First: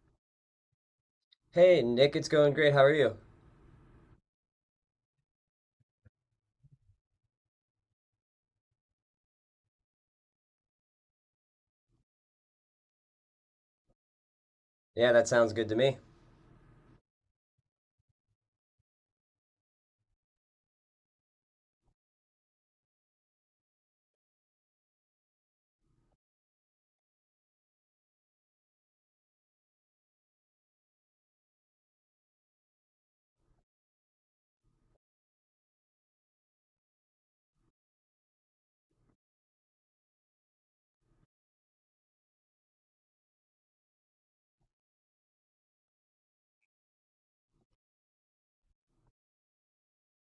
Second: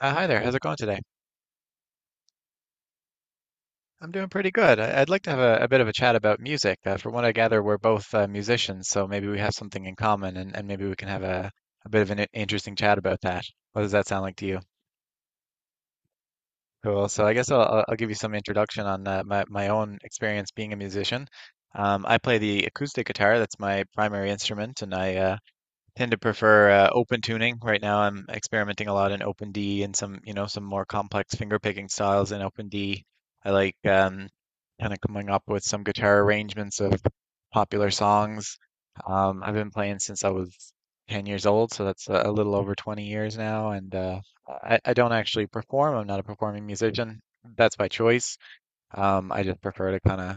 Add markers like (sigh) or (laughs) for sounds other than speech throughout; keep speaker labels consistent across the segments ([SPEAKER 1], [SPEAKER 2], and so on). [SPEAKER 1] Hi there, how's it going today?
[SPEAKER 2] Hey, Nick, it's going great. How are you?
[SPEAKER 1] I'm doing pretty good. I'd like to have a bit of a chat about music. From what I gather, we're both musicians, so maybe we have something in common and maybe we can have a bit of an interesting chat about that. What does that sound like to you?
[SPEAKER 2] Yeah, that sounds good to me.
[SPEAKER 1] Cool. So I guess I'll give you some introduction on my own experience being a musician. I play the acoustic guitar, that's my primary instrument, and I tend to prefer open tuning. Right now, I'm experimenting a lot in OpenD and some, some more complex finger picking styles in OpenD. I like kind of coming up with some guitar arrangements of popular songs. I've been playing since I was 10 years old, so that's a little over 20 years now. And I don't actually perform. I'm not a performing musician. That's by choice. I just prefer to kind of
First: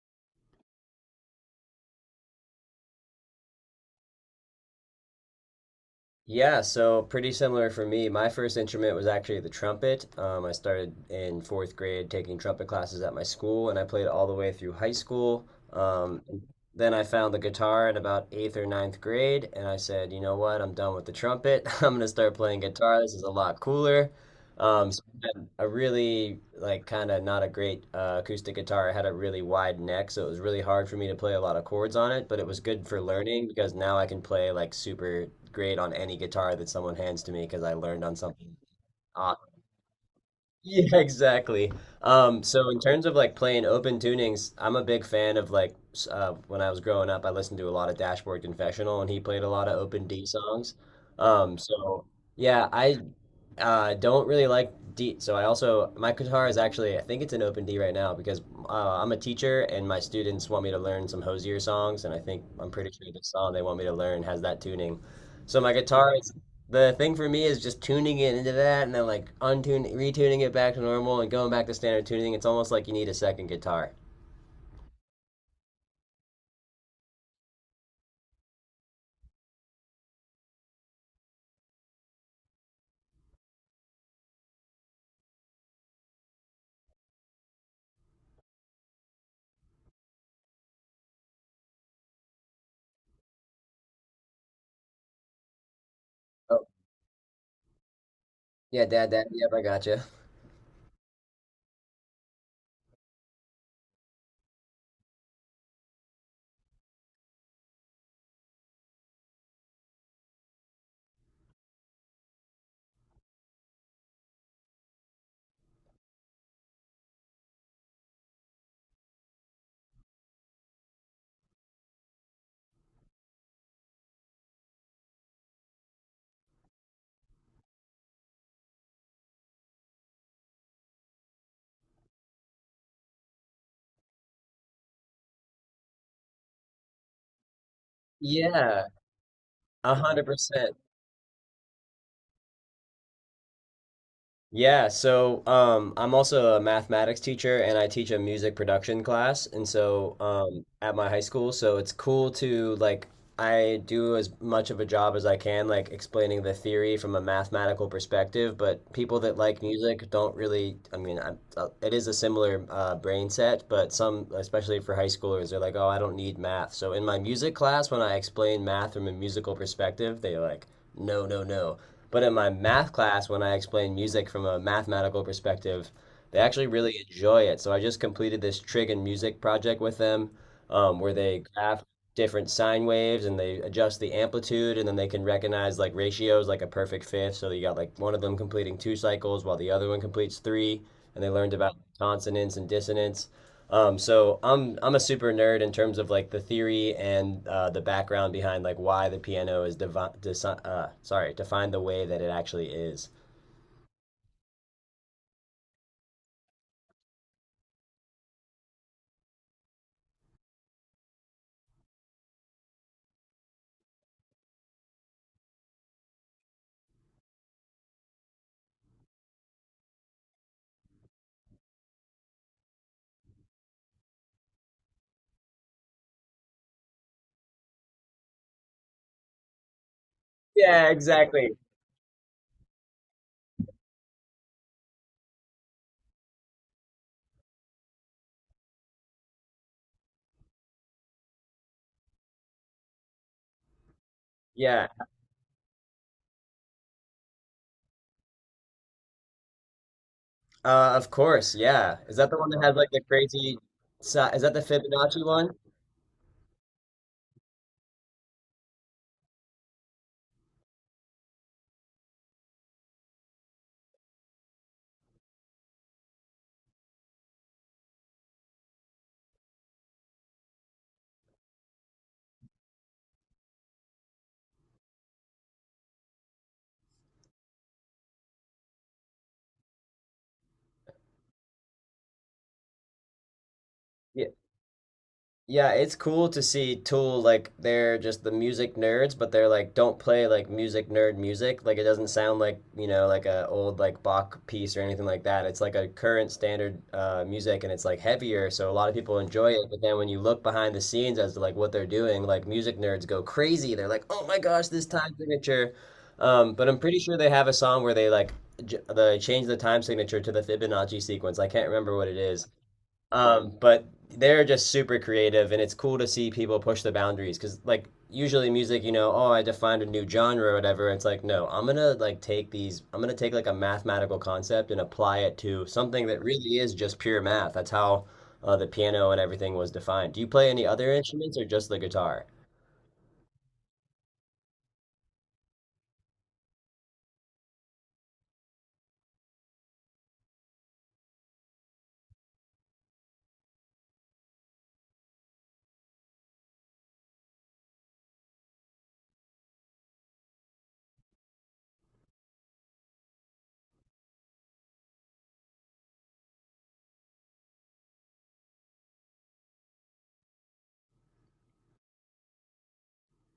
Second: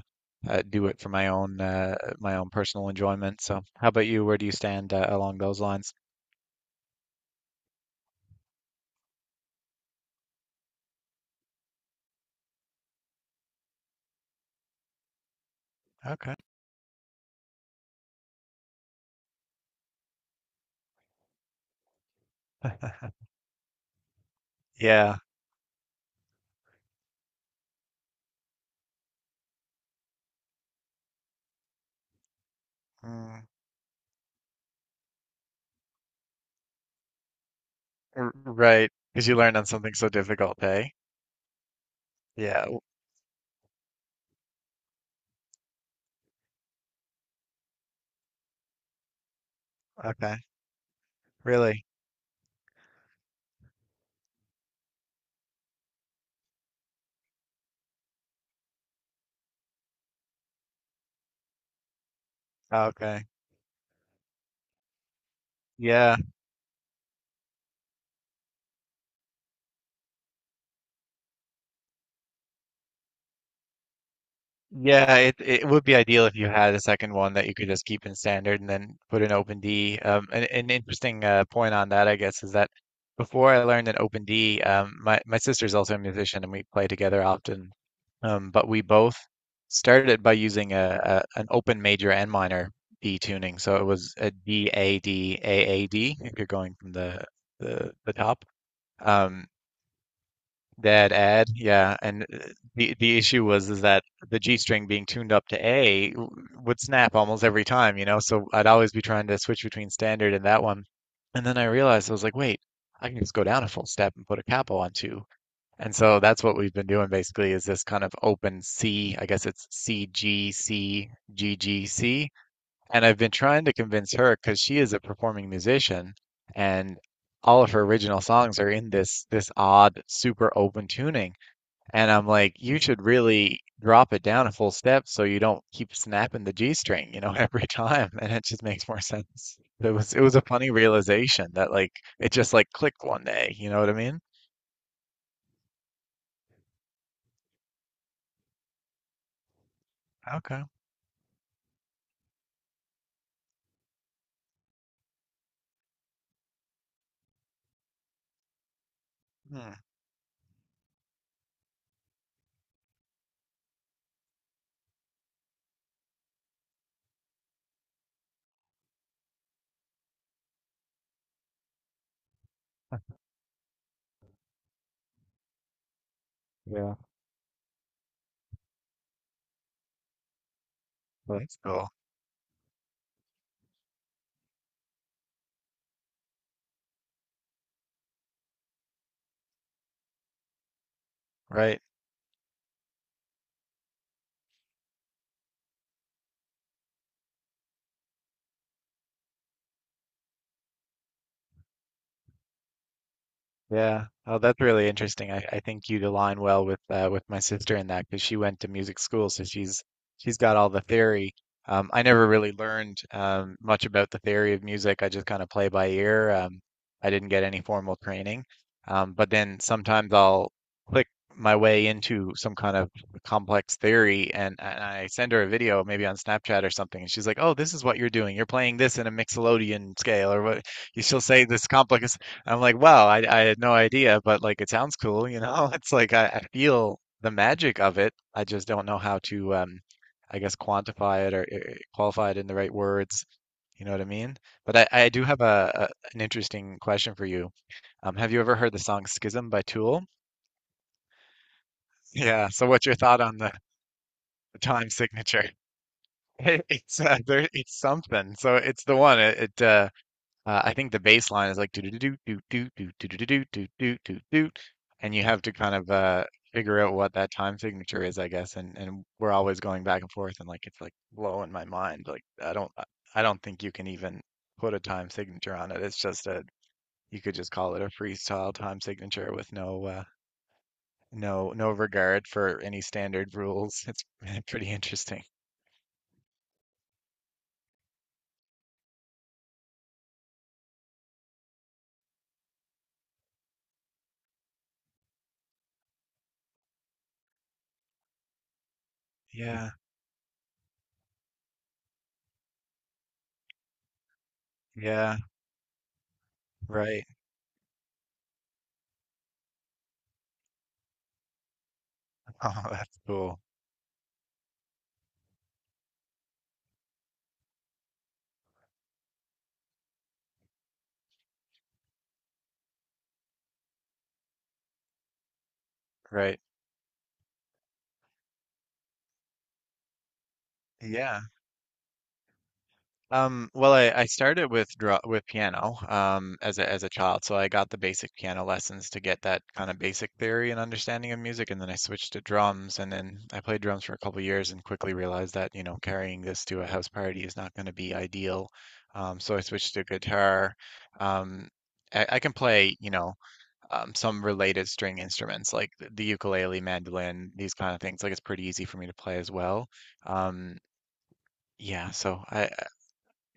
[SPEAKER 1] do it for my own personal enjoyment. So, how about you? Where do you stand along those lines?
[SPEAKER 2] Yeah, so pretty similar for me. My first instrument was actually the trumpet. I started in fourth grade taking trumpet classes at my school, and I played all the way through high school. Um,
[SPEAKER 1] Okay.
[SPEAKER 2] then I found the guitar in about eighth or ninth grade, and I said, you know what, I'm done with the trumpet. (laughs) I'm gonna start playing guitar. This is
[SPEAKER 1] (laughs)
[SPEAKER 2] a lot cooler. So
[SPEAKER 1] Yeah.
[SPEAKER 2] I had a really like kind of not a great acoustic guitar. It had a really wide neck, so it was really hard for me to play a lot of chords on it. But it was good for learning
[SPEAKER 1] Mm,
[SPEAKER 2] because now I can play like super great on any guitar that someone hands to me because I learned on something. (laughs)
[SPEAKER 1] right. Because
[SPEAKER 2] Uh,
[SPEAKER 1] you learned on something so difficult, eh?
[SPEAKER 2] yeah, exactly.
[SPEAKER 1] Yeah.
[SPEAKER 2] So in terms of like playing open tunings, I'm a big fan of like when I was growing up, I listened to a lot of Dashboard Confessional, and he played a lot of open D
[SPEAKER 1] Okay.
[SPEAKER 2] songs. Um,
[SPEAKER 1] Really?
[SPEAKER 2] so yeah, I uh, don't really like D. So I also my guitar is actually I think it's an open D right now because I'm a teacher and my students want me to learn some Hosier songs and I think I'm pretty sure the
[SPEAKER 1] Okay.
[SPEAKER 2] song they want me to learn has that tuning. So my guitar
[SPEAKER 1] Yeah.
[SPEAKER 2] is the thing for me is just tuning it into that and then like untuning retuning it back to normal and going back to standard tuning. It's almost like you need a second guitar.
[SPEAKER 1] Yeah, it would be ideal if you had a second one that you could just keep in standard and then put in OpenD. An interesting point on that, I guess, is that before I learned in OpenD, my sister's also a musician and we play together often. But we both started by using a an open major and minor D tuning, so it was a DADAAD if you're
[SPEAKER 2] Oh
[SPEAKER 1] going from the top.
[SPEAKER 2] yeah, dad, dad.
[SPEAKER 1] Um,
[SPEAKER 2] Yep, I gotcha.
[SPEAKER 1] yeah, and the issue was is that the G string being tuned up to A would snap almost every time. So I'd always be trying to switch between standard and that one, and then I realized I was like, wait, I can just go down a full step and put a capo on two. And so that's what we've been doing basically is this kind of open C, I guess it's CGCGGC and I've been trying to convince her because she is a performing musician and all of her original songs are in this odd super open tuning. And I'm like, you should really drop it down a full step so you don't keep snapping the G string, (laughs) every time. And it just
[SPEAKER 2] Yeah,
[SPEAKER 1] makes more sense. It
[SPEAKER 2] a
[SPEAKER 1] was it
[SPEAKER 2] hundred
[SPEAKER 1] was a funny
[SPEAKER 2] percent.
[SPEAKER 1] realization that like it just like clicked one day, you know what I mean?
[SPEAKER 2] Yeah, so I'm also a mathematics teacher and I teach a music production class, and so
[SPEAKER 1] Okay.
[SPEAKER 2] at my high school, so it's cool to like I do as much of a job as I can, like explaining the theory from a mathematical perspective. But people that like
[SPEAKER 1] Hmm.
[SPEAKER 2] music don't really. I mean, it is a similar brain set, but some, especially for high schoolers, they're like, "Oh, I don't need math." So in my music class, when I explain math from a musical perspective, they are like, "No, no, no." But in my math class, when I explain music from a mathematical perspective, they actually
[SPEAKER 1] Yeah.
[SPEAKER 2] really enjoy it. So I just completed this trig and music project with them, where they
[SPEAKER 1] That's
[SPEAKER 2] graph
[SPEAKER 1] cool.
[SPEAKER 2] different sine waves and they adjust the amplitude and then they can recognize like ratios like a perfect fifth so you got like one of them completing two cycles while the other one completes three and they learned about
[SPEAKER 1] Right.
[SPEAKER 2] consonants and dissonance. So I'm a super nerd in terms of like the theory and the background behind like why the piano is devi- desi- sorry defined the way that it actually is.
[SPEAKER 1] Yeah. Oh, that's really interesting. I think you'd align well with with my sister in that because she went to music school, so she's got all the theory. I never really learned much about the theory of music. I just kind of play by ear. I didn't get any formal training. But then sometimes I'll click my way into some kind of complex theory, and I send her a video, maybe on Snapchat or something, and she's like, "Oh, this is what you're doing. You're playing this in a mixolydian scale, or what?"
[SPEAKER 2] Yeah,
[SPEAKER 1] You She'll say
[SPEAKER 2] exactly.
[SPEAKER 1] this complex. I'm like, wow, I had no idea, but like it sounds cool, you know? (laughs) It's like I feel the magic of it. I just don't know how to, I guess, quantify it or qualify it in the right words. You know what I mean? But
[SPEAKER 2] Yeah,
[SPEAKER 1] I do have a an interesting question for you. Have you ever heard the song Schism by Tool?
[SPEAKER 2] Of course, yeah. Is that the one
[SPEAKER 1] Yeah.
[SPEAKER 2] that
[SPEAKER 1] So
[SPEAKER 2] has
[SPEAKER 1] what's
[SPEAKER 2] like
[SPEAKER 1] your
[SPEAKER 2] the
[SPEAKER 1] thought on the,
[SPEAKER 2] crazy? Is that
[SPEAKER 1] the
[SPEAKER 2] the
[SPEAKER 1] time
[SPEAKER 2] Fibonacci
[SPEAKER 1] signature?
[SPEAKER 2] one?
[SPEAKER 1] (laughs) It's something. So it's the one. It I think the bass line is like do do do do do do do do do do do do do, and you have to kind of figure out what that time signature is, I guess. And we're always going back and forth, and like it's like blowing my mind. Like I don't think you can even put a time signature on it. It's just a you could just call it a freestyle time signature with no no regard for any standard rules. It's
[SPEAKER 2] Yeah.
[SPEAKER 1] (laughs) pretty interesting.
[SPEAKER 2] Yeah, it's cool to see Tool like they're just the music nerds, but they're like don't play like music nerd music. Like it doesn't sound like, you know, like a old like Bach piece or anything like that. It's like a current standard music and it's like heavier, so a lot of people enjoy it,
[SPEAKER 1] Yeah,
[SPEAKER 2] but then when you look behind the scenes as to like what they're doing, like music nerds go crazy. They're like, "Oh my gosh, this time
[SPEAKER 1] yeah,
[SPEAKER 2] signature." But I'm pretty
[SPEAKER 1] right. (laughs)
[SPEAKER 2] sure they have a song where they like they change the time signature to the Fibonacci sequence. I can't remember what it is.
[SPEAKER 1] Oh, that's cool.
[SPEAKER 2] But they're just super creative, and it's cool to see people push the boundaries because, like, usually music, you know, oh, I defined a new genre or whatever. It's like, no, I'm gonna like take these, I'm gonna take like a mathematical concept and apply it to something that
[SPEAKER 1] Right.
[SPEAKER 2] really is just pure math. That's how the piano and everything was defined. Do you play any other
[SPEAKER 1] Yeah.
[SPEAKER 2] instruments or just the guitar?
[SPEAKER 1] Well, I started with draw with piano as a child, so I got the basic piano lessons to get that kind of basic theory and understanding of music, and then I switched to drums, and then I played drums for a couple years and quickly realized that carrying this to a house party is not going to be ideal, so I switched to guitar. Um, I can play some related string instruments like the ukulele, mandolin, these kind of things. Like it's pretty easy for me to play as well. Um, yeah, so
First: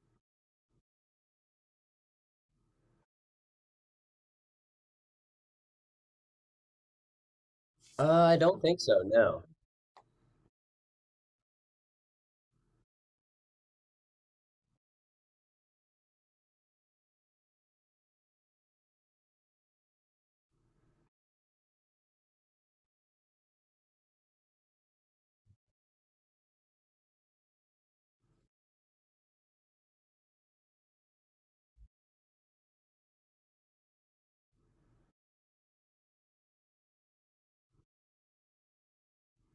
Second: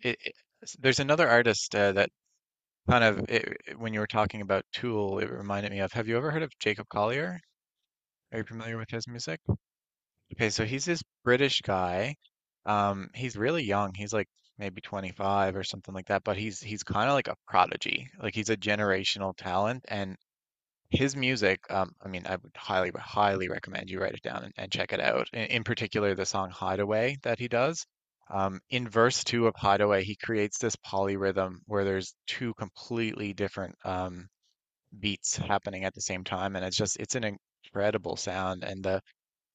[SPEAKER 1] it, it- there's another artist that when you were talking about Tool, it reminded me of. Have you ever heard of Jacob Collier?
[SPEAKER 2] I
[SPEAKER 1] Are you
[SPEAKER 2] don't
[SPEAKER 1] familiar
[SPEAKER 2] think
[SPEAKER 1] with
[SPEAKER 2] so,
[SPEAKER 1] his music?
[SPEAKER 2] no.
[SPEAKER 1] Okay, so he's this British guy. He's really young. He's like maybe 25 or something like that, but he's kind of like a prodigy. Like he's a generational talent and his music, I mean, I would highly, highly recommend you write it down and check it out. In particular, the song Hideaway that he does. In verse two of Hideaway, he creates this polyrhythm where there's two completely different beats happening at the same time, and it's just it's an incredible sound. And the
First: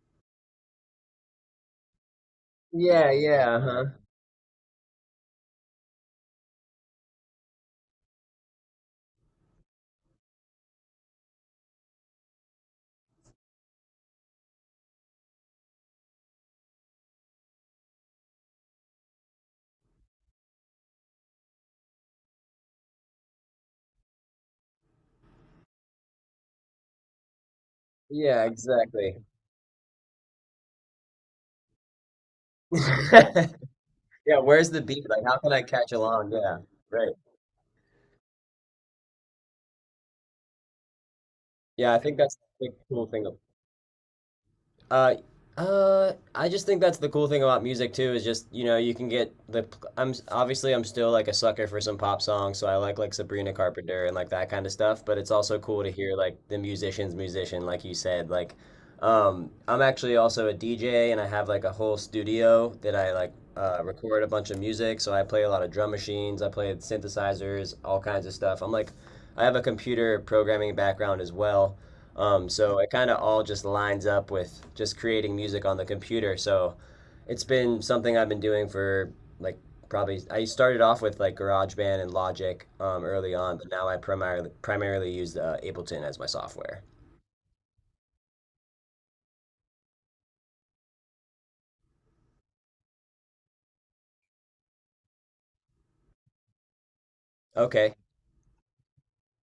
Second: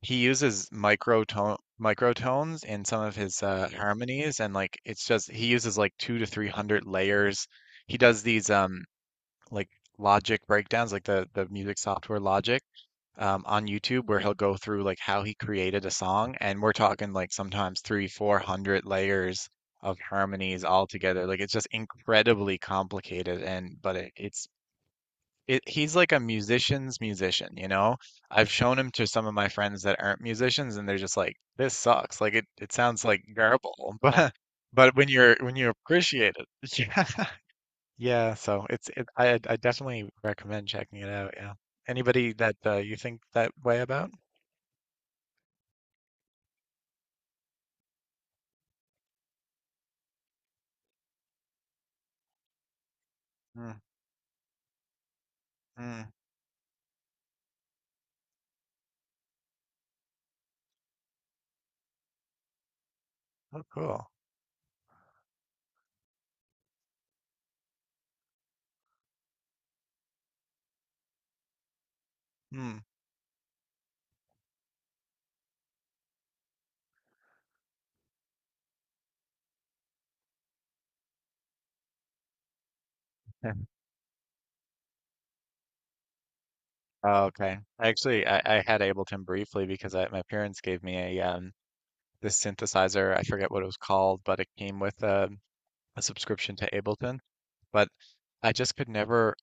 [SPEAKER 1] he uses microtones in some
[SPEAKER 2] Yeah,
[SPEAKER 1] of his
[SPEAKER 2] yeah, huh?
[SPEAKER 1] harmonies, and like it's just he uses like two to three hundred layers. He does these like Logic breakdowns, like the music software Logic, on YouTube where he'll go through like how he created a song, and we're talking like sometimes three, 400 layers of harmonies all together. Like it's just incredibly complicated, and but he's like a musician's musician, you know?
[SPEAKER 2] Yeah,
[SPEAKER 1] I've shown him to
[SPEAKER 2] exactly.
[SPEAKER 1] some of my friends that aren't musicians, and they're just like, "This sucks. Like it sounds like
[SPEAKER 2] (laughs)
[SPEAKER 1] garble." (laughs) But
[SPEAKER 2] Yeah, where's the
[SPEAKER 1] but when
[SPEAKER 2] beat? Like,
[SPEAKER 1] you're
[SPEAKER 2] how can
[SPEAKER 1] when
[SPEAKER 2] I
[SPEAKER 1] you
[SPEAKER 2] catch along?
[SPEAKER 1] appreciate it,
[SPEAKER 2] Yeah,
[SPEAKER 1] (laughs) yeah.
[SPEAKER 2] right.
[SPEAKER 1] Yeah, so I definitely recommend checking it out. Yeah,
[SPEAKER 2] Yeah, I think
[SPEAKER 1] anybody
[SPEAKER 2] that's
[SPEAKER 1] that
[SPEAKER 2] the
[SPEAKER 1] you
[SPEAKER 2] cool
[SPEAKER 1] think
[SPEAKER 2] thing.
[SPEAKER 1] that way about?
[SPEAKER 2] Uh, I just think that's the cool thing about music too is just you know you can get the I'm obviously I'm still like a sucker for some pop songs so I like Sabrina
[SPEAKER 1] Mm,
[SPEAKER 2] Carpenter and like that kind of stuff but it's also cool to
[SPEAKER 1] mm.
[SPEAKER 2] hear like the musician's musician like you said like I'm actually also a DJ and I have like a whole studio that I like
[SPEAKER 1] Oh, cool.
[SPEAKER 2] record a bunch of music so I play a lot of drum machines I play synthesizers all kinds of stuff I'm like I have a computer programming background as well. So
[SPEAKER 1] Mm.
[SPEAKER 2] it kind of all just lines up with just creating music on the computer. So it's been something I've been doing for like probably I started off with like GarageBand and Logic early on, but now I primarily use Ableton as my software.
[SPEAKER 1] Oh, okay. Actually, I had Ableton briefly because my parents gave me a this synthesizer. I forget what it was called, but it came with a subscription to Ableton. But
[SPEAKER 2] Okay.
[SPEAKER 1] I just could never.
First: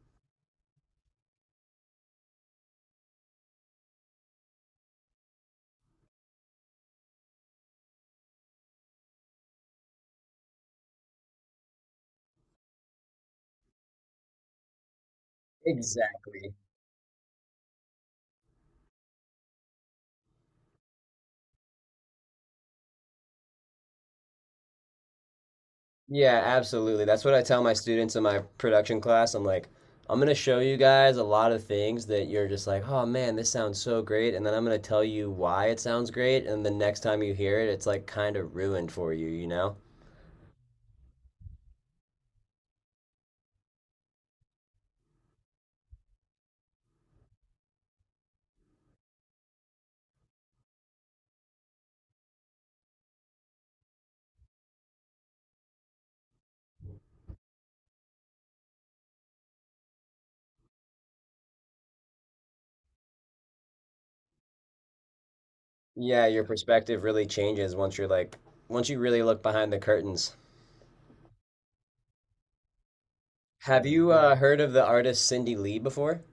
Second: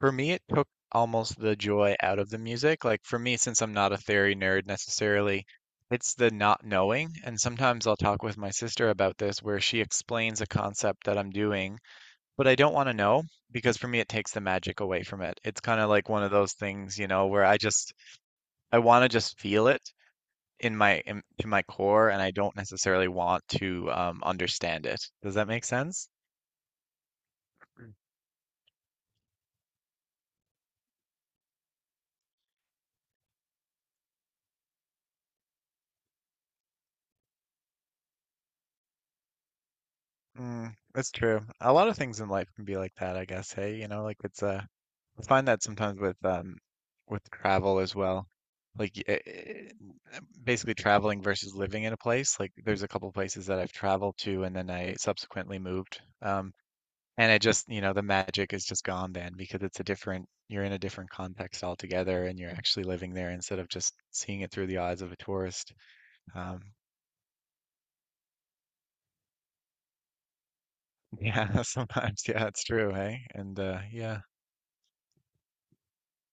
[SPEAKER 1] For me, it took almost the joy out of the music. Like for me, since I'm not a theory nerd necessarily, it's the not knowing. And sometimes I'll talk with my sister about this where she explains a concept that I'm doing, but I don't want to know because for me, it takes the magic away from it. It's kind of like one of those
[SPEAKER 2] Exactly.
[SPEAKER 1] things, where I want to just feel it to my core, and I don't necessarily want to understand it. Does that make sense?
[SPEAKER 2] Yeah, absolutely. That's what I tell my students in my production class. I'm like, I'm gonna show you guys a lot of things that you're just like, oh man, this sounds so great, and then I'm gonna tell you why it sounds great, and the next time you hear it, it's like kind of ruined for you, you know?
[SPEAKER 1] Mm, that's true. A lot of things in life can be like that, I guess. Hey, like it's I find that sometimes with travel as well. Like basically traveling versus living in a place. Like there's a couple places that I've traveled to and then I subsequently moved. And I just, the magic is just gone then because it's a different you're in a different context altogether and you're actually living there instead of just seeing it through the eyes of a tourist.
[SPEAKER 2] Yeah, your
[SPEAKER 1] Um
[SPEAKER 2] perspective really changes once you're like, once you really look behind the curtains.
[SPEAKER 1] yeah, (laughs) sometimes yeah, it's true, hey? And
[SPEAKER 2] Have you
[SPEAKER 1] yeah.
[SPEAKER 2] heard of the artist Cindy Lee before?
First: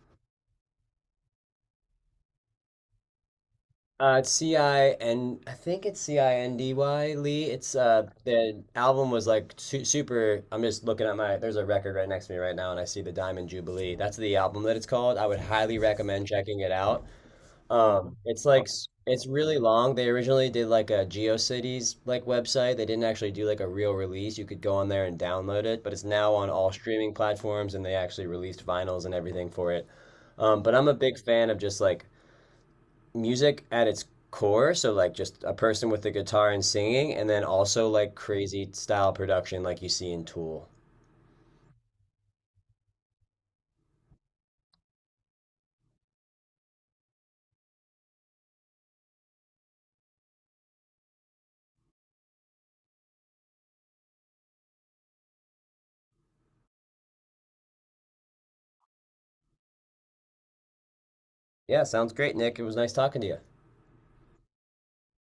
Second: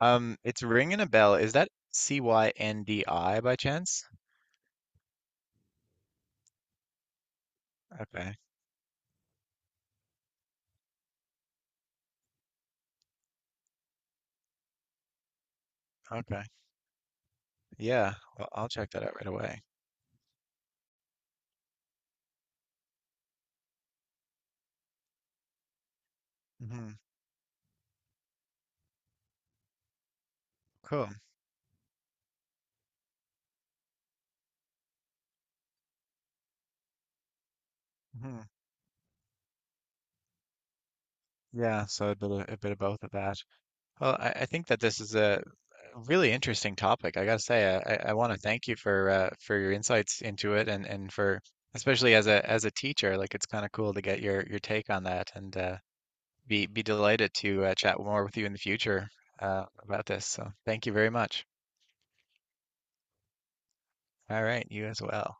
[SPEAKER 1] It's ringing a bell. Is that Cyndi by chance?
[SPEAKER 2] It's Cin. I think it's Cindy Lee. It's
[SPEAKER 1] Okay.
[SPEAKER 2] the album was like su super. I'm just looking at my. There's a record right next to me right now, and I see the Diamond Jubilee. That's the album that it's called. I would highly recommend
[SPEAKER 1] Okay.
[SPEAKER 2] checking it out.
[SPEAKER 1] Yeah,
[SPEAKER 2] It's
[SPEAKER 1] well,
[SPEAKER 2] like
[SPEAKER 1] I'll check that out
[SPEAKER 2] it's
[SPEAKER 1] right
[SPEAKER 2] really
[SPEAKER 1] away.
[SPEAKER 2] long. They originally did like a GeoCities like website. They didn't actually do like a real release. You could go on there and download it, but it's now on all
[SPEAKER 1] Hmm.
[SPEAKER 2] streaming platforms, and they actually released vinyls and everything for it. But I'm a
[SPEAKER 1] Cool.
[SPEAKER 2] big fan of just like music at its core, so like just a person with a guitar and singing, and then also like
[SPEAKER 1] Hmm.
[SPEAKER 2] crazy style production like you see in Tool.
[SPEAKER 1] Yeah, so a bit of both of that. Well, I think that this is a really interesting topic. I gotta say, I want to thank you for your insights into it, and for especially as a teacher, like it's kind of cool to get your take on that, and be delighted to chat more with you in the future about this. So thank you very much.
[SPEAKER 2] Yeah, sounds great, Nick. It was nice talking to you.
[SPEAKER 1] All right, you as well.